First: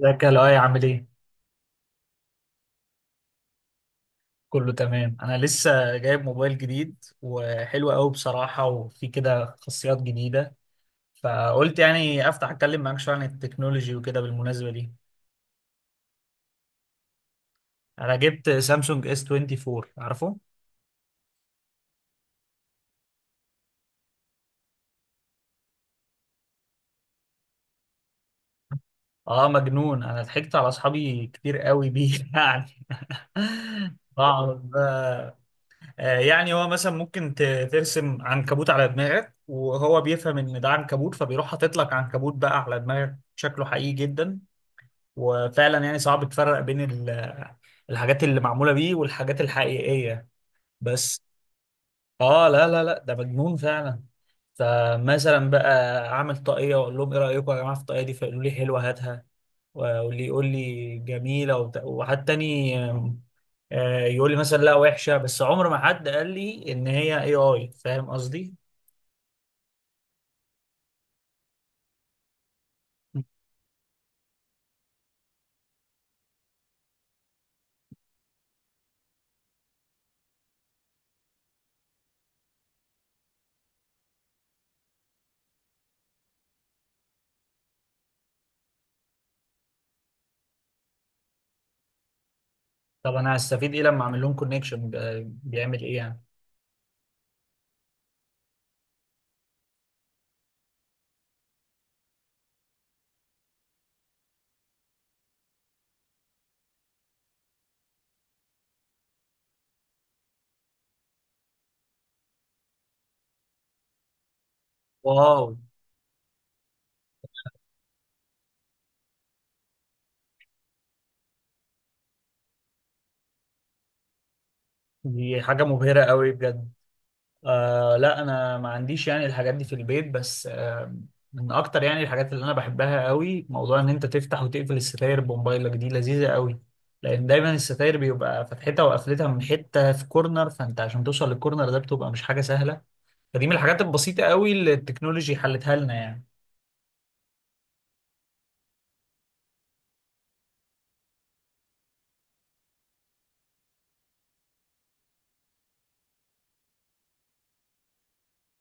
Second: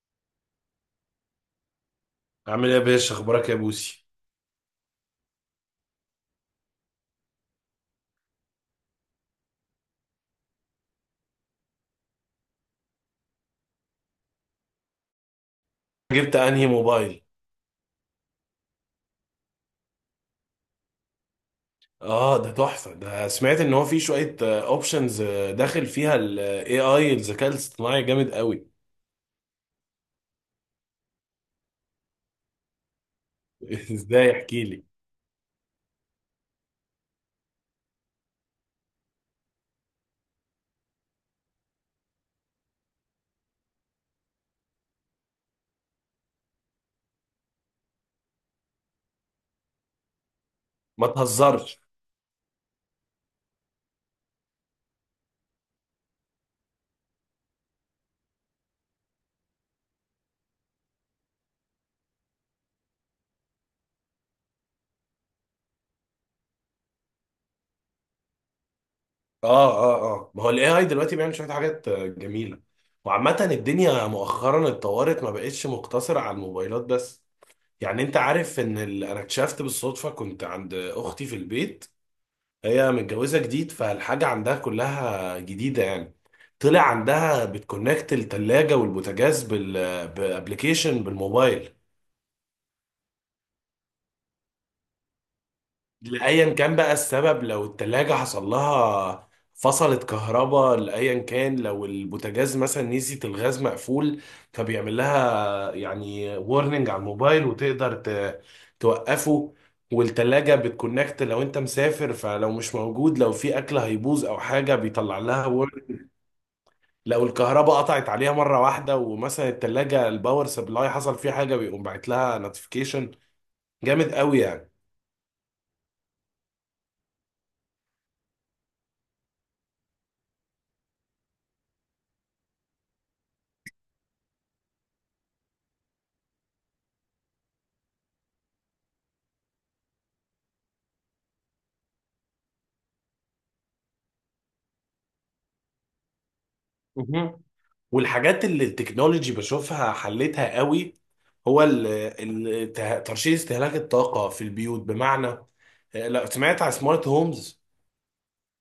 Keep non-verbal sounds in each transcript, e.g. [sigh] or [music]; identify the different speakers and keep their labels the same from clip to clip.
Speaker 1: ازيك يا لؤي، عامل ايه؟
Speaker 2: عامل ايه يا باشا؟ اخبارك يا بوسي؟
Speaker 1: كله تمام. انا لسه جايب موبايل جديد وحلو قوي بصراحة، وفي كده خاصيات جديدة، فقلت يعني افتح اتكلم معاك شوية عن التكنولوجي وكده بالمناسبة دي.
Speaker 2: جبت انهي موبايل؟
Speaker 1: انا جبت سامسونج اس 24، عارفه؟
Speaker 2: اه ده تحفه، ده سمعت ان هو في شويه اوبشنز داخل فيها الاي اي. الذكاء الاصطناعي جامد قوي.
Speaker 1: اه، مجنون. انا ضحكت على اصحابي كتير قوي بيه [laughs] يعني
Speaker 2: [laughs] ازاي؟ احكي
Speaker 1: بقعد
Speaker 2: لي.
Speaker 1: بقى- يعني هو مثلا ممكن ترسم عنكبوت على دماغك، وهو بيفهم ان ده عنكبوت، فبيروح حاطط لك عنكبوت بقى على دماغك شكله حقيقي جدا. وفعلا يعني صعب تفرق بين الحاجات اللي معمولة بيه والحاجات الحقيقية.
Speaker 2: ما
Speaker 1: بس
Speaker 2: تهزرش.
Speaker 1: اه، لا لا لا، ده مجنون فعلا. فمثلا بقى اعمل طاقية واقول لهم ايه رأيكم يا جماعة في الطاقية دي، فيقولوا لي حلوة هاتها، واللي يقول لي جميلة وحد تاني آم، آه، يقول لي مثلا لا، وحشة. بس عمر ما حد قال لي ان هي اي اي، فاهم قصدي؟
Speaker 2: اه اه اه. ما هو الاي اي دلوقتي بيعمل شويه حاجات جميله. وعامه الدنيا مؤخرا اتطورت، ما بقتش مقتصره على الموبايلات بس. يعني انت عارف ان انا اكتشفت بالصدفه كنت عند اختي في البيت. هي متجوزة جديد، فالحاجة عندها كلها جديدة يعني. طلع عندها بتكونكت التلاجة والبوتاجاز بأبليكيشن بالموبايل.
Speaker 1: طب انا هستفيد ايه لما اعمل لهم كونكشن؟ بيعمل ايه يعني؟
Speaker 2: لأيا كان بقى السبب، لو التلاجة حصل لها فصلت كهرباء، لأيا كان، لو البوتاجاز مثلا نسيت الغاز مقفول، فبيعمل لها يعني وورنينج على الموبايل، وتقدر توقفه. والتلاجة بتكونكت لو انت مسافر، فلو مش موجود لو في اكل هيبوظ او حاجة بيطلع
Speaker 1: واو.
Speaker 2: لها. لو الكهرباء قطعت عليها مرة واحدة، ومثلا التلاجة الباور سبلاي حصل فيها حاجة، بيقوم باعت لها نوتيفيكيشن. جامد قوي يعني.
Speaker 1: دي حاجة مبهرة قوي بجد. آه لا، انا ما عنديش يعني الحاجات دي في البيت، بس آه، من اكتر يعني الحاجات اللي انا بحبها قوي موضوع ان انت تفتح وتقفل الستاير بموبايلك. دي لذيذة قوي، لان دايما الستاير بيبقى فتحتها وقفلتها من حتة في كورنر، فانت عشان توصل للكورنر ده بتبقى مش حاجة سهلة. فدي من الحاجات البسيطة قوي اللي التكنولوجي حلتها لنا يعني.
Speaker 2: مهم. والحاجات اللي التكنولوجي بشوفها حلتها قوي، هو ترشيد استهلاك الطاقة في البيوت. بمعنى، لو سمعت على سمارت هومز.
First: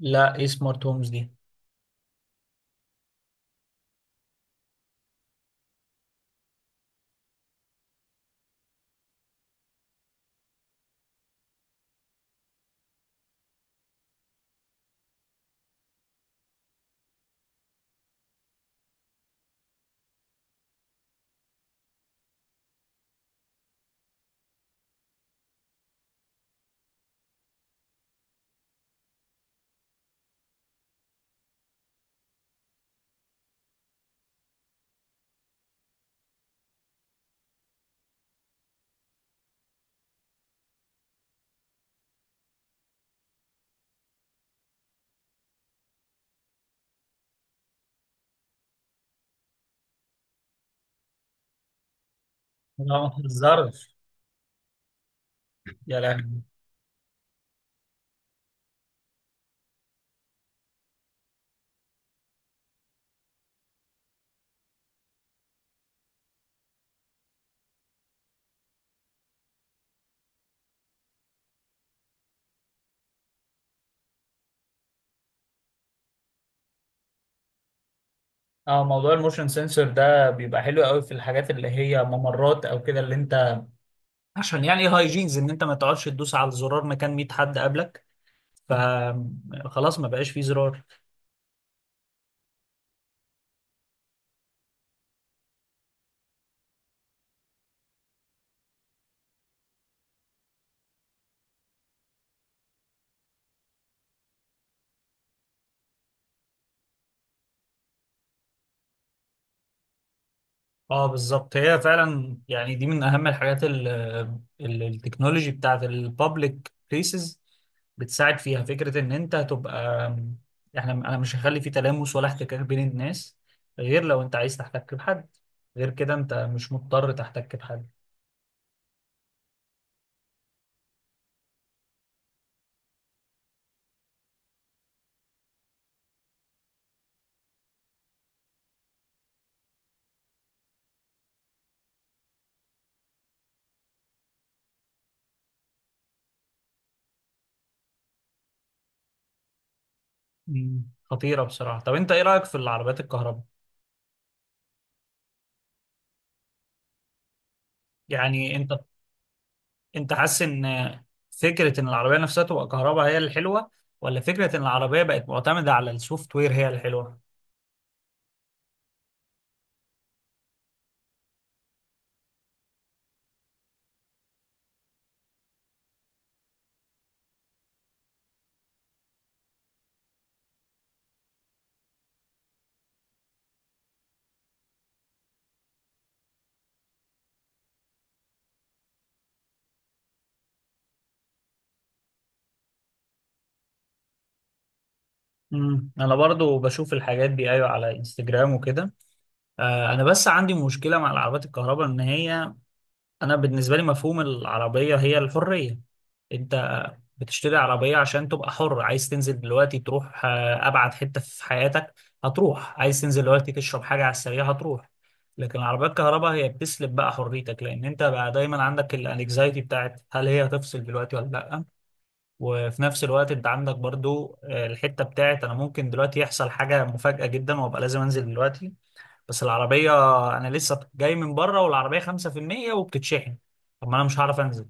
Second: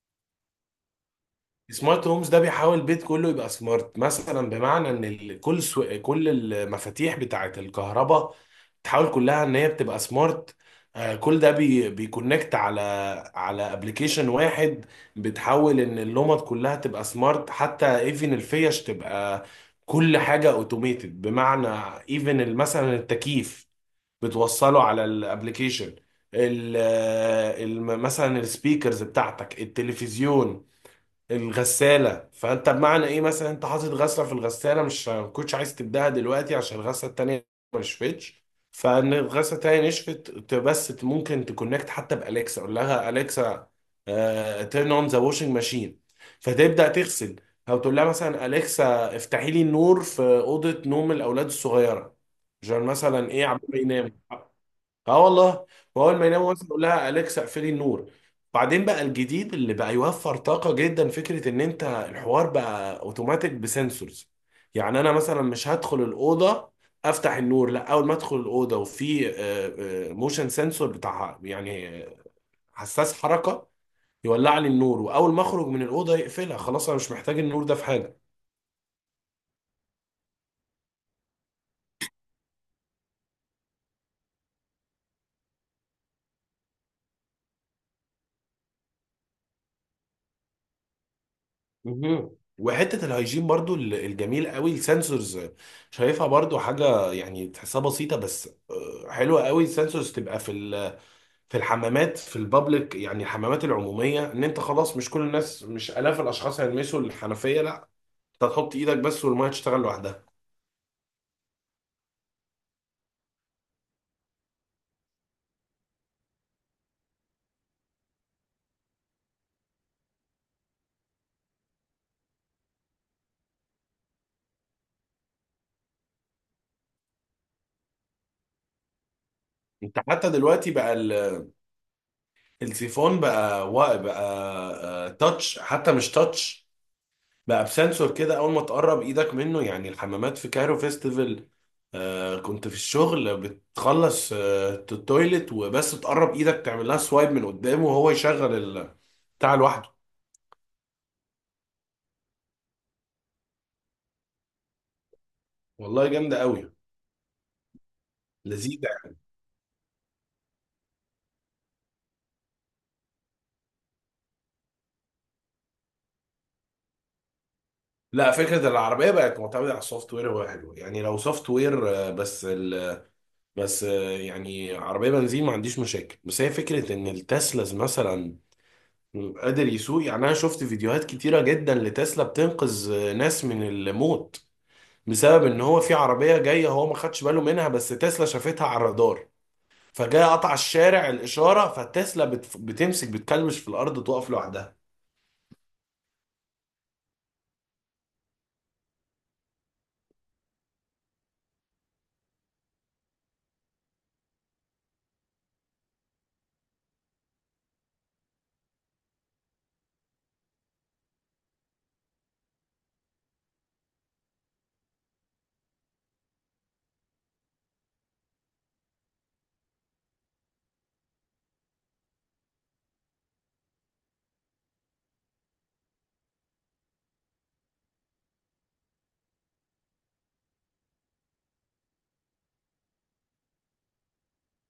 Speaker 1: لا، ايه سمارت هومز دي؟
Speaker 2: سمارت هومز ده بيحاول البيت كله يبقى سمارت. مثلا بمعنى ان كل كل المفاتيح بتاعه الكهرباء بتحاول كلها ان هي بتبقى سمارت. كل ده بيكونكت على على ابلكيشن واحد. بتحاول ان اللمض كلها تبقى سمارت، حتى ايفن الفيش تبقى، كل حاجة اوتوميتد. بمعنى، ايفن مثلا التكييف بتوصله على الابلكيشن. مثلا السبيكرز بتاعتك، التلفزيون، الغسالة. فانت بمعنى ايه، مثلا انت حاطط غسلة في الغسالة، مش ما كنتش عايز تبدأها دلوقتي عشان الغسلة التانية ما نشفتش، فان الغسلة التانية نشفت، ممكن تكونكت حتى بأليكسا، اقول لها أليكسا تيرن اون ذا واشنج ماشين، فتبدأ تغسل. او تقول لها مثلا أليكسا افتحي لي النور في أوضة نوم الأولاد الصغيرة عشان
Speaker 1: لا ما
Speaker 2: مثلا ايه عمال
Speaker 1: تهزرش.
Speaker 2: ينام. اه والله.
Speaker 1: يا
Speaker 2: واول ما
Speaker 1: لهوي.
Speaker 2: يناموا مثلا يقول لها اليكسا اقفلي النور. بعدين بقى الجديد اللي بقى يوفر طاقه جدا، فكره ان انت الحوار بقى اوتوماتيك بسنسورز. يعني انا مثلا مش هدخل الاوضه افتح النور، لا، اول ما ادخل الاوضه وفي موشن سنسور بتاع يعني حساس حركه، يولع لي النور، واول ما اخرج من الاوضه يقفلها. خلاص انا مش محتاج النور ده في حاجه.
Speaker 1: اه، موضوع الموشن سensor ده بيبقى حلو قوي في الحاجات اللي هي ممرات او كده، اللي انت عشان يعني هايجينز، ان انت ما تقعدش تدوس على الزرار مكان 100 حد قبلك، فخلاص ما بقاش فيه زرار.
Speaker 2: مهم. وحته الهيجين برضو، الجميل قوي السنسورز، شايفها برضو حاجه يعني تحسها بسيطه بس حلوه قوي. السنسورز تبقى في في الحمامات، في البابليك يعني الحمامات العموميه، ان انت خلاص مش كل الناس، مش الاف الاشخاص هيلمسوا الحنفيه، لا، انت تحط ايدك بس والميه تشتغل لوحدها.
Speaker 1: اه بالظبط، هي فعلا يعني دي من اهم الحاجات، التكنولوجي بتاعت البابليك بليسز بتساعد فيها. فكرة ان انت هتبقى، احنا، انا مش هخلي في تلامس ولا احتكاك بين الناس، غير لو انت عايز تحتك بحد. غير كده انت مش مضطر تحتك بحد.
Speaker 2: انت حتى دلوقتي بقى السيفون بقى بقى تاتش، حتى مش تاتش، بقى بسنسور كده اول ما تقرب ايدك منه. يعني الحمامات في كايرو فيستيفال آه، كنت في الشغل بتخلص آه التويلت، وبس تقرب ايدك تعمل لها سوايب من قدامه وهو يشغل بتاع لوحده.
Speaker 1: مم. خطيرة بصراحة. طب انت ايه رأيك في العربيات الكهرباء؟
Speaker 2: والله جامده قوي.
Speaker 1: يعني انت
Speaker 2: لذيذه يعني.
Speaker 1: انت حاسس ان فكره ان العربيه نفسها تبقى كهرباء هي الحلوه، ولا فكره ان العربيه بقت معتمده على السوفت وير هي الحلوه؟
Speaker 2: لا، فكره العربيه بقت معتمده على السوفت وير هو حلو يعني، لو سوفت وير آه، بس ال... بس آه، يعني عربيه بنزين ما عنديش مشاكل. بس هي فكره ان التسلاز مثلا قادر يسوق. يعني انا شفت فيديوهات كتيره جدا لتسلا بتنقذ ناس من الموت، بسبب ان هو في عربيه جايه هو ما خدش باله منها، بس تسلا شافتها على الرادار، فجاء قطع الشارع الاشاره، فتسلا بتمسك بتكلبش في الارض تقف لوحدها.
Speaker 1: امم، انا برضو بشوف الحاجات دي، ايوه، على انستجرام وكده. آه، انا بس عندي مشكله مع العربيات الكهرباء، ان هي، انا بالنسبه لي مفهوم العربيه هي الحريه. انت بتشتري عربية عشان تبقى حر. عايز تنزل دلوقتي تروح أبعد حتة في حياتك، هتروح. عايز تنزل دلوقتي تشرب حاجة على السريع، هتروح. لكن العربية الكهرباء هي بتسلب بقى حريتك، لأن أنت بقى دايما عندك الانكزايتي بتاعت هل هي هتفصل دلوقتي ولا لأ. وفي نفس الوقت أنت عندك برضو الحتة بتاعت أنا ممكن دلوقتي يحصل حاجة مفاجأة جدا وأبقى لازم أنزل دلوقتي. بس العربية أنا لسه جاي من بره والعربية 5% وبتتشحن. طب ما أنا مش هعرف أنزل.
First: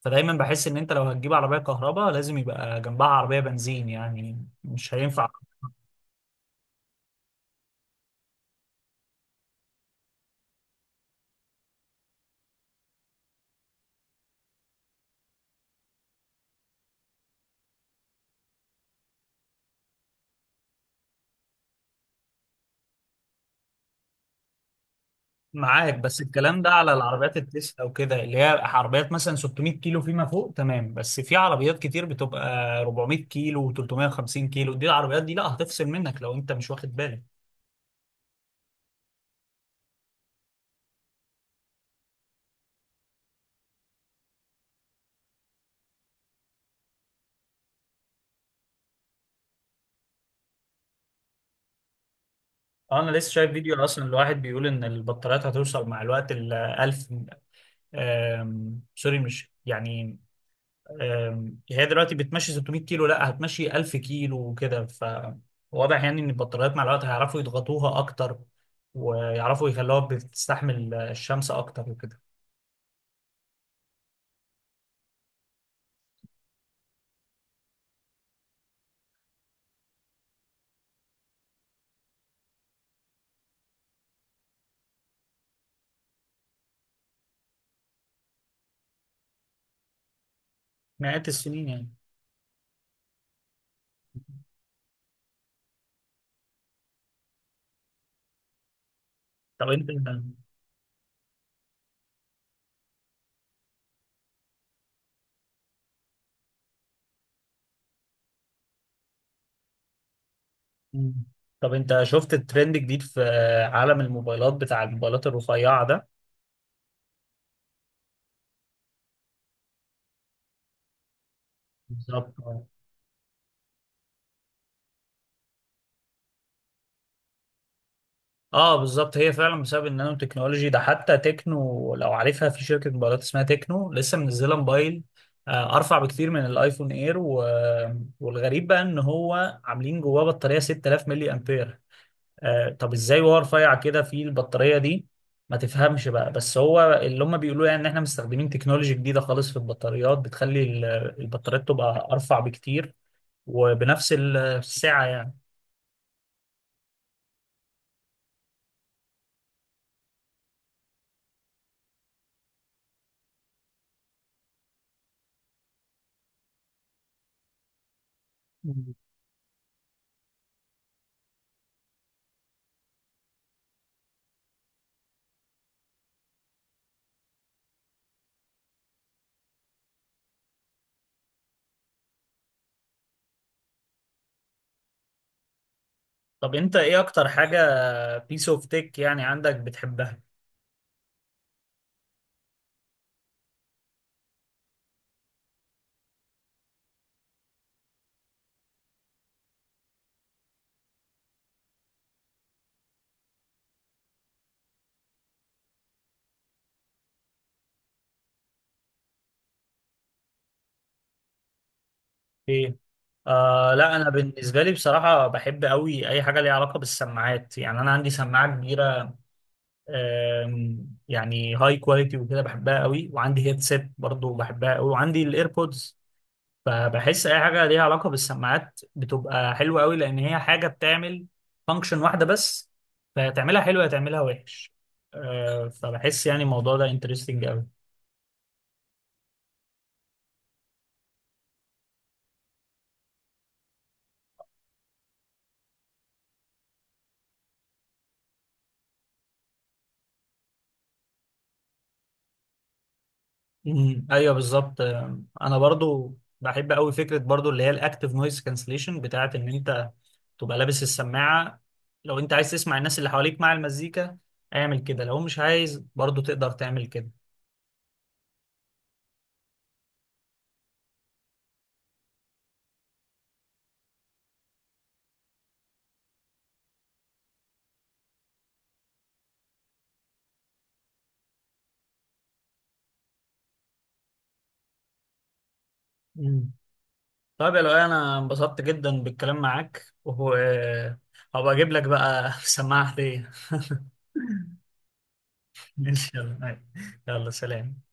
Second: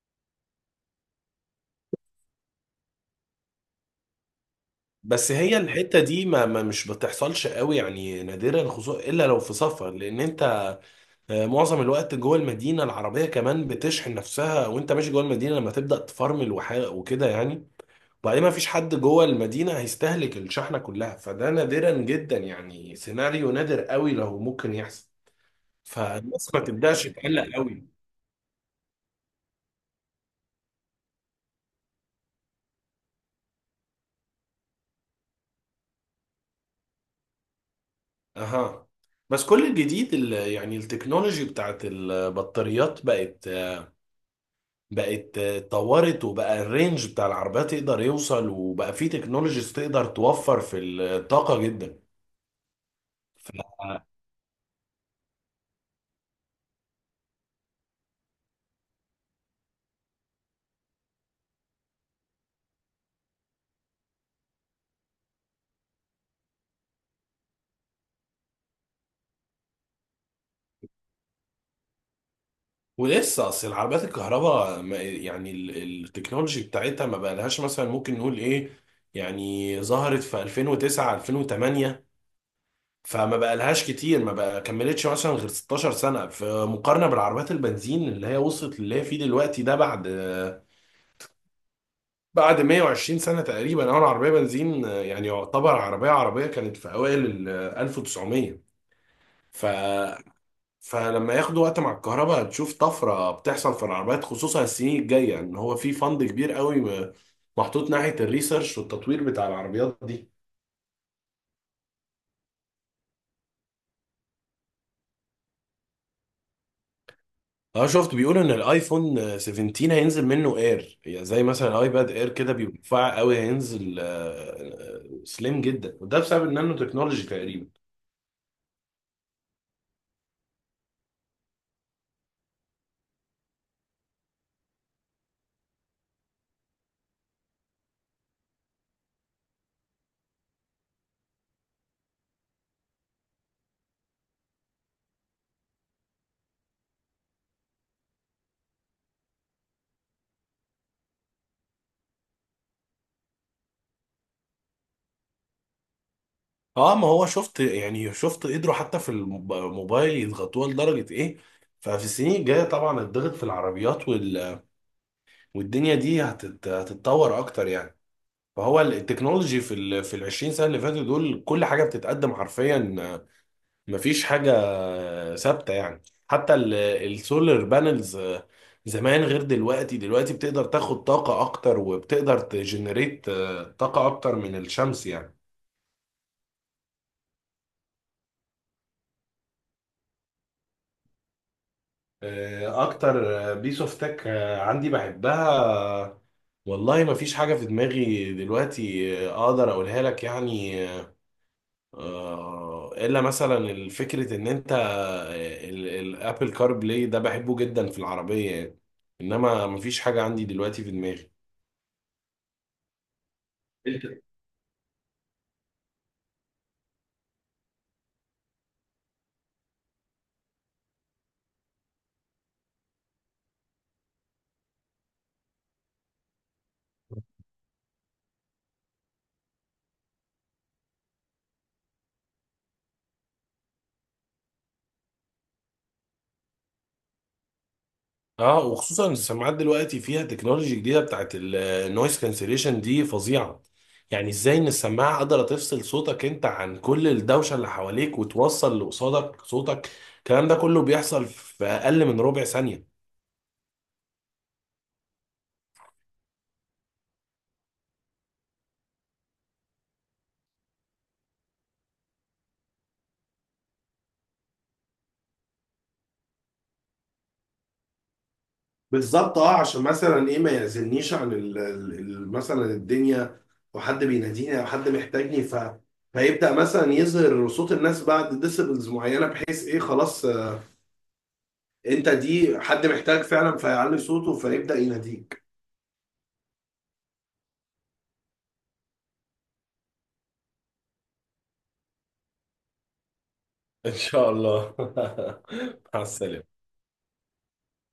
Speaker 1: فدايما بحس ان انت لو هتجيب عربيه كهرباء لازم يبقى جنبها عربيه بنزين، يعني مش هينفع.
Speaker 2: بس هي الحته دي ما مش بتحصلش قوي يعني، نادرا، خصوصا الا لو في سفر، لان انت معظم الوقت جوه المدينه، العربيه كمان بتشحن نفسها وانت ماشي جوه المدينه، لما تبدا تفرمل وكده يعني. وبعدين ما فيش حد جوه المدينه هيستهلك الشحنه كلها، فده نادرا جدا يعني، سيناريو نادر قوي لو ممكن يحصل،
Speaker 1: معاك، بس
Speaker 2: فالناس ما
Speaker 1: الكلام ده على
Speaker 2: تبداش
Speaker 1: العربيات
Speaker 2: تقلق
Speaker 1: التسلا
Speaker 2: قوي.
Speaker 1: وكده، اللي هي عربيات مثلا 600 كيلو فيما فوق، تمام. بس في عربيات كتير بتبقى 400 كيلو و350 كيلو. دي العربيات دي لا، هتفصل منك لو انت مش واخد بالك.
Speaker 2: اها. بس كل الجديد يعني التكنولوجي بتاعت البطاريات بقت اتطورت، وبقى الرينج بتاع العربيات يقدر يوصل، وبقى في تكنولوجيز تقدر توفر في الطاقة جدا.
Speaker 1: انا لسه
Speaker 2: ف...
Speaker 1: شايف فيديو اصلا الواحد بيقول ان البطاريات هتوصل مع الوقت ل 1000. سوري مش يعني، هي دلوقتي بتمشي 600 كيلو، لا هتمشي 1000 كيلو وكده. فواضح يعني ان البطاريات مع الوقت هيعرفوا يضغطوها اكتر، ويعرفوا يخلوها بتستحمل الشمس اكتر وكده.
Speaker 2: ولسه اصل العربيات الكهرباء يعني التكنولوجي بتاعتها ما بقالهاش، مثلا ممكن نقول ايه، يعني ظهرت في 2009 2008، فما بقالهاش كتير، ما بقى كملتش مثلا غير 16 سنة، في مقارنة بالعربيات البنزين اللي هي وصلت اللي هي فيه دلوقتي ده بعد
Speaker 1: مئات السنين يعني.
Speaker 2: 120 سنة تقريبا. أول عربية بنزين يعني يعتبر عربية كانت في أوائل ال 1900. ف
Speaker 1: طب انت
Speaker 2: فلما ياخدوا وقت مع الكهرباء، هتشوف طفرة بتحصل في العربيات خصوصا السنين الجاية، إن هو في فند كبير قوي محطوط ناحية الريسيرش والتطوير بتاع العربيات دي.
Speaker 1: مم. طب انت شفت الترند الجديد في عالم الموبايلات، بتاع الموبايلات الرفيعة ده؟
Speaker 2: اه، شفت بيقولوا ان الايفون 17 هينزل منه اير، يعني زي مثلا الايباد اير
Speaker 1: بالظبط.
Speaker 2: كده بيبقى رفيع قوي. هينزل سليم جدا، وده بسبب النانو تكنولوجي تقريبا.
Speaker 1: اه بالظبط، هي فعلا بسبب النانو تكنولوجي ده. حتى تكنو، لو عارفها، في شركة موبايلات اسمها تكنو لسه منزلة موبايل ارفع بكتير من الايفون اير و... والغريب بقى ان هو عاملين جواه بطارية 6000 ملي امبير. آه، طب ازاي وهو رفيع كده في البطارية دي؟ ما تفهمش بقى، بس هو اللي هم بيقولوا يعني ان احنا مستخدمين تكنولوجي جديدة خالص في البطاريات، بتخلي البطاريات تبقى ارفع بكتير وبنفس السعة.
Speaker 2: اه ما هو شفت، يعني شفت قدروا حتى في الموبايل يضغطوها لدرجة ايه. ففي السنين الجاية طبعا الضغط في العربيات والدنيا دي هتتطور اكتر يعني. فهو
Speaker 1: يعني،
Speaker 2: التكنولوجي في في ال 20 سنة اللي فاتوا دول كل حاجة بتتقدم حرفيا، مفيش حاجة ثابتة يعني. حتى السولار بانلز زمان غير دلوقتي، دلوقتي بتقدر تاخد طاقة أكتر، وبتقدر تجنريت طاقة أكتر من الشمس يعني.
Speaker 1: طب انت ايه اكتر حاجة بيس اوف تيك يعني عندك بتحبها؟
Speaker 2: أكتر بيس أوف تك عندي بحبها، آه، والله مفيش حاجة في دماغي دلوقتي أقدر أقولها لك يعني. إلا مثلا فكرة إن أنت الأبل كار بلاي ده بحبه جدا في العربية يعني. إنما مفيش حاجة عندي دلوقتي في دماغي.
Speaker 1: ايه. آه لا، انا
Speaker 2: انت.
Speaker 1: بالنسبة لي بصراحة بحب قوي اي حاجة ليها علاقة بالسماعات. يعني انا عندي سماعة كبيرة يعني هاي كواليتي وكده، بحبها قوي، وعندي هيدسيت برضو بحبها قوي، وعندي الايربودز. فبحس اي حاجة ليها علاقة بالسماعات بتبقى حلوة قوي، لان هي حاجة بتعمل فانكشن واحدة بس، فتعملها حلوة تعملها وحش. فبحس يعني الموضوع ده انترستنج قوي.
Speaker 2: اه وخصوصا السماعات دلوقتي فيها تكنولوجي جديده بتاعت النويز كانسليشن دي فظيعه. يعني ازاي ان السماعه قادره تفصل صوتك انت عن كل الدوشه اللي حواليك، وتوصل اللي قصادك صوتك، الكلام ده كله بيحصل في اقل من ربع ثانيه.
Speaker 1: مم. ايوه بالظبط. انا برضو بحب قوي فكره برضو اللي هي الاكتف نويز كانسليشن بتاعت ان انت تبقى لابس السماعه. لو انت عايز تسمع الناس اللي حواليك مع المزيكا اعمل كده، لو مش عايز برضو تقدر تعمل كده.
Speaker 2: بالظبط، اه عشان مثلا ايه ما يعزلنيش عن مثلا الدنيا، او حد بيناديني او حد محتاجني، فيبدا مثلا يظهر صوت الناس بعد ديسيبلز معينه، بحيث ايه خلاص، انت دي حد محتاج فعلا، فيعلي صوته فيبدأ يناديك.
Speaker 1: مم. طيب يا لؤي، انا انبسطت جدا بالكلام معاك. وهو هبقى اجيب لك بقى [laughs] سماعه هديه.
Speaker 2: ان شاء الله.
Speaker 1: [laughs]
Speaker 2: [laughs]
Speaker 1: ان
Speaker 2: مع
Speaker 1: شاء
Speaker 2: السلامه.
Speaker 1: الله. يلا سلام.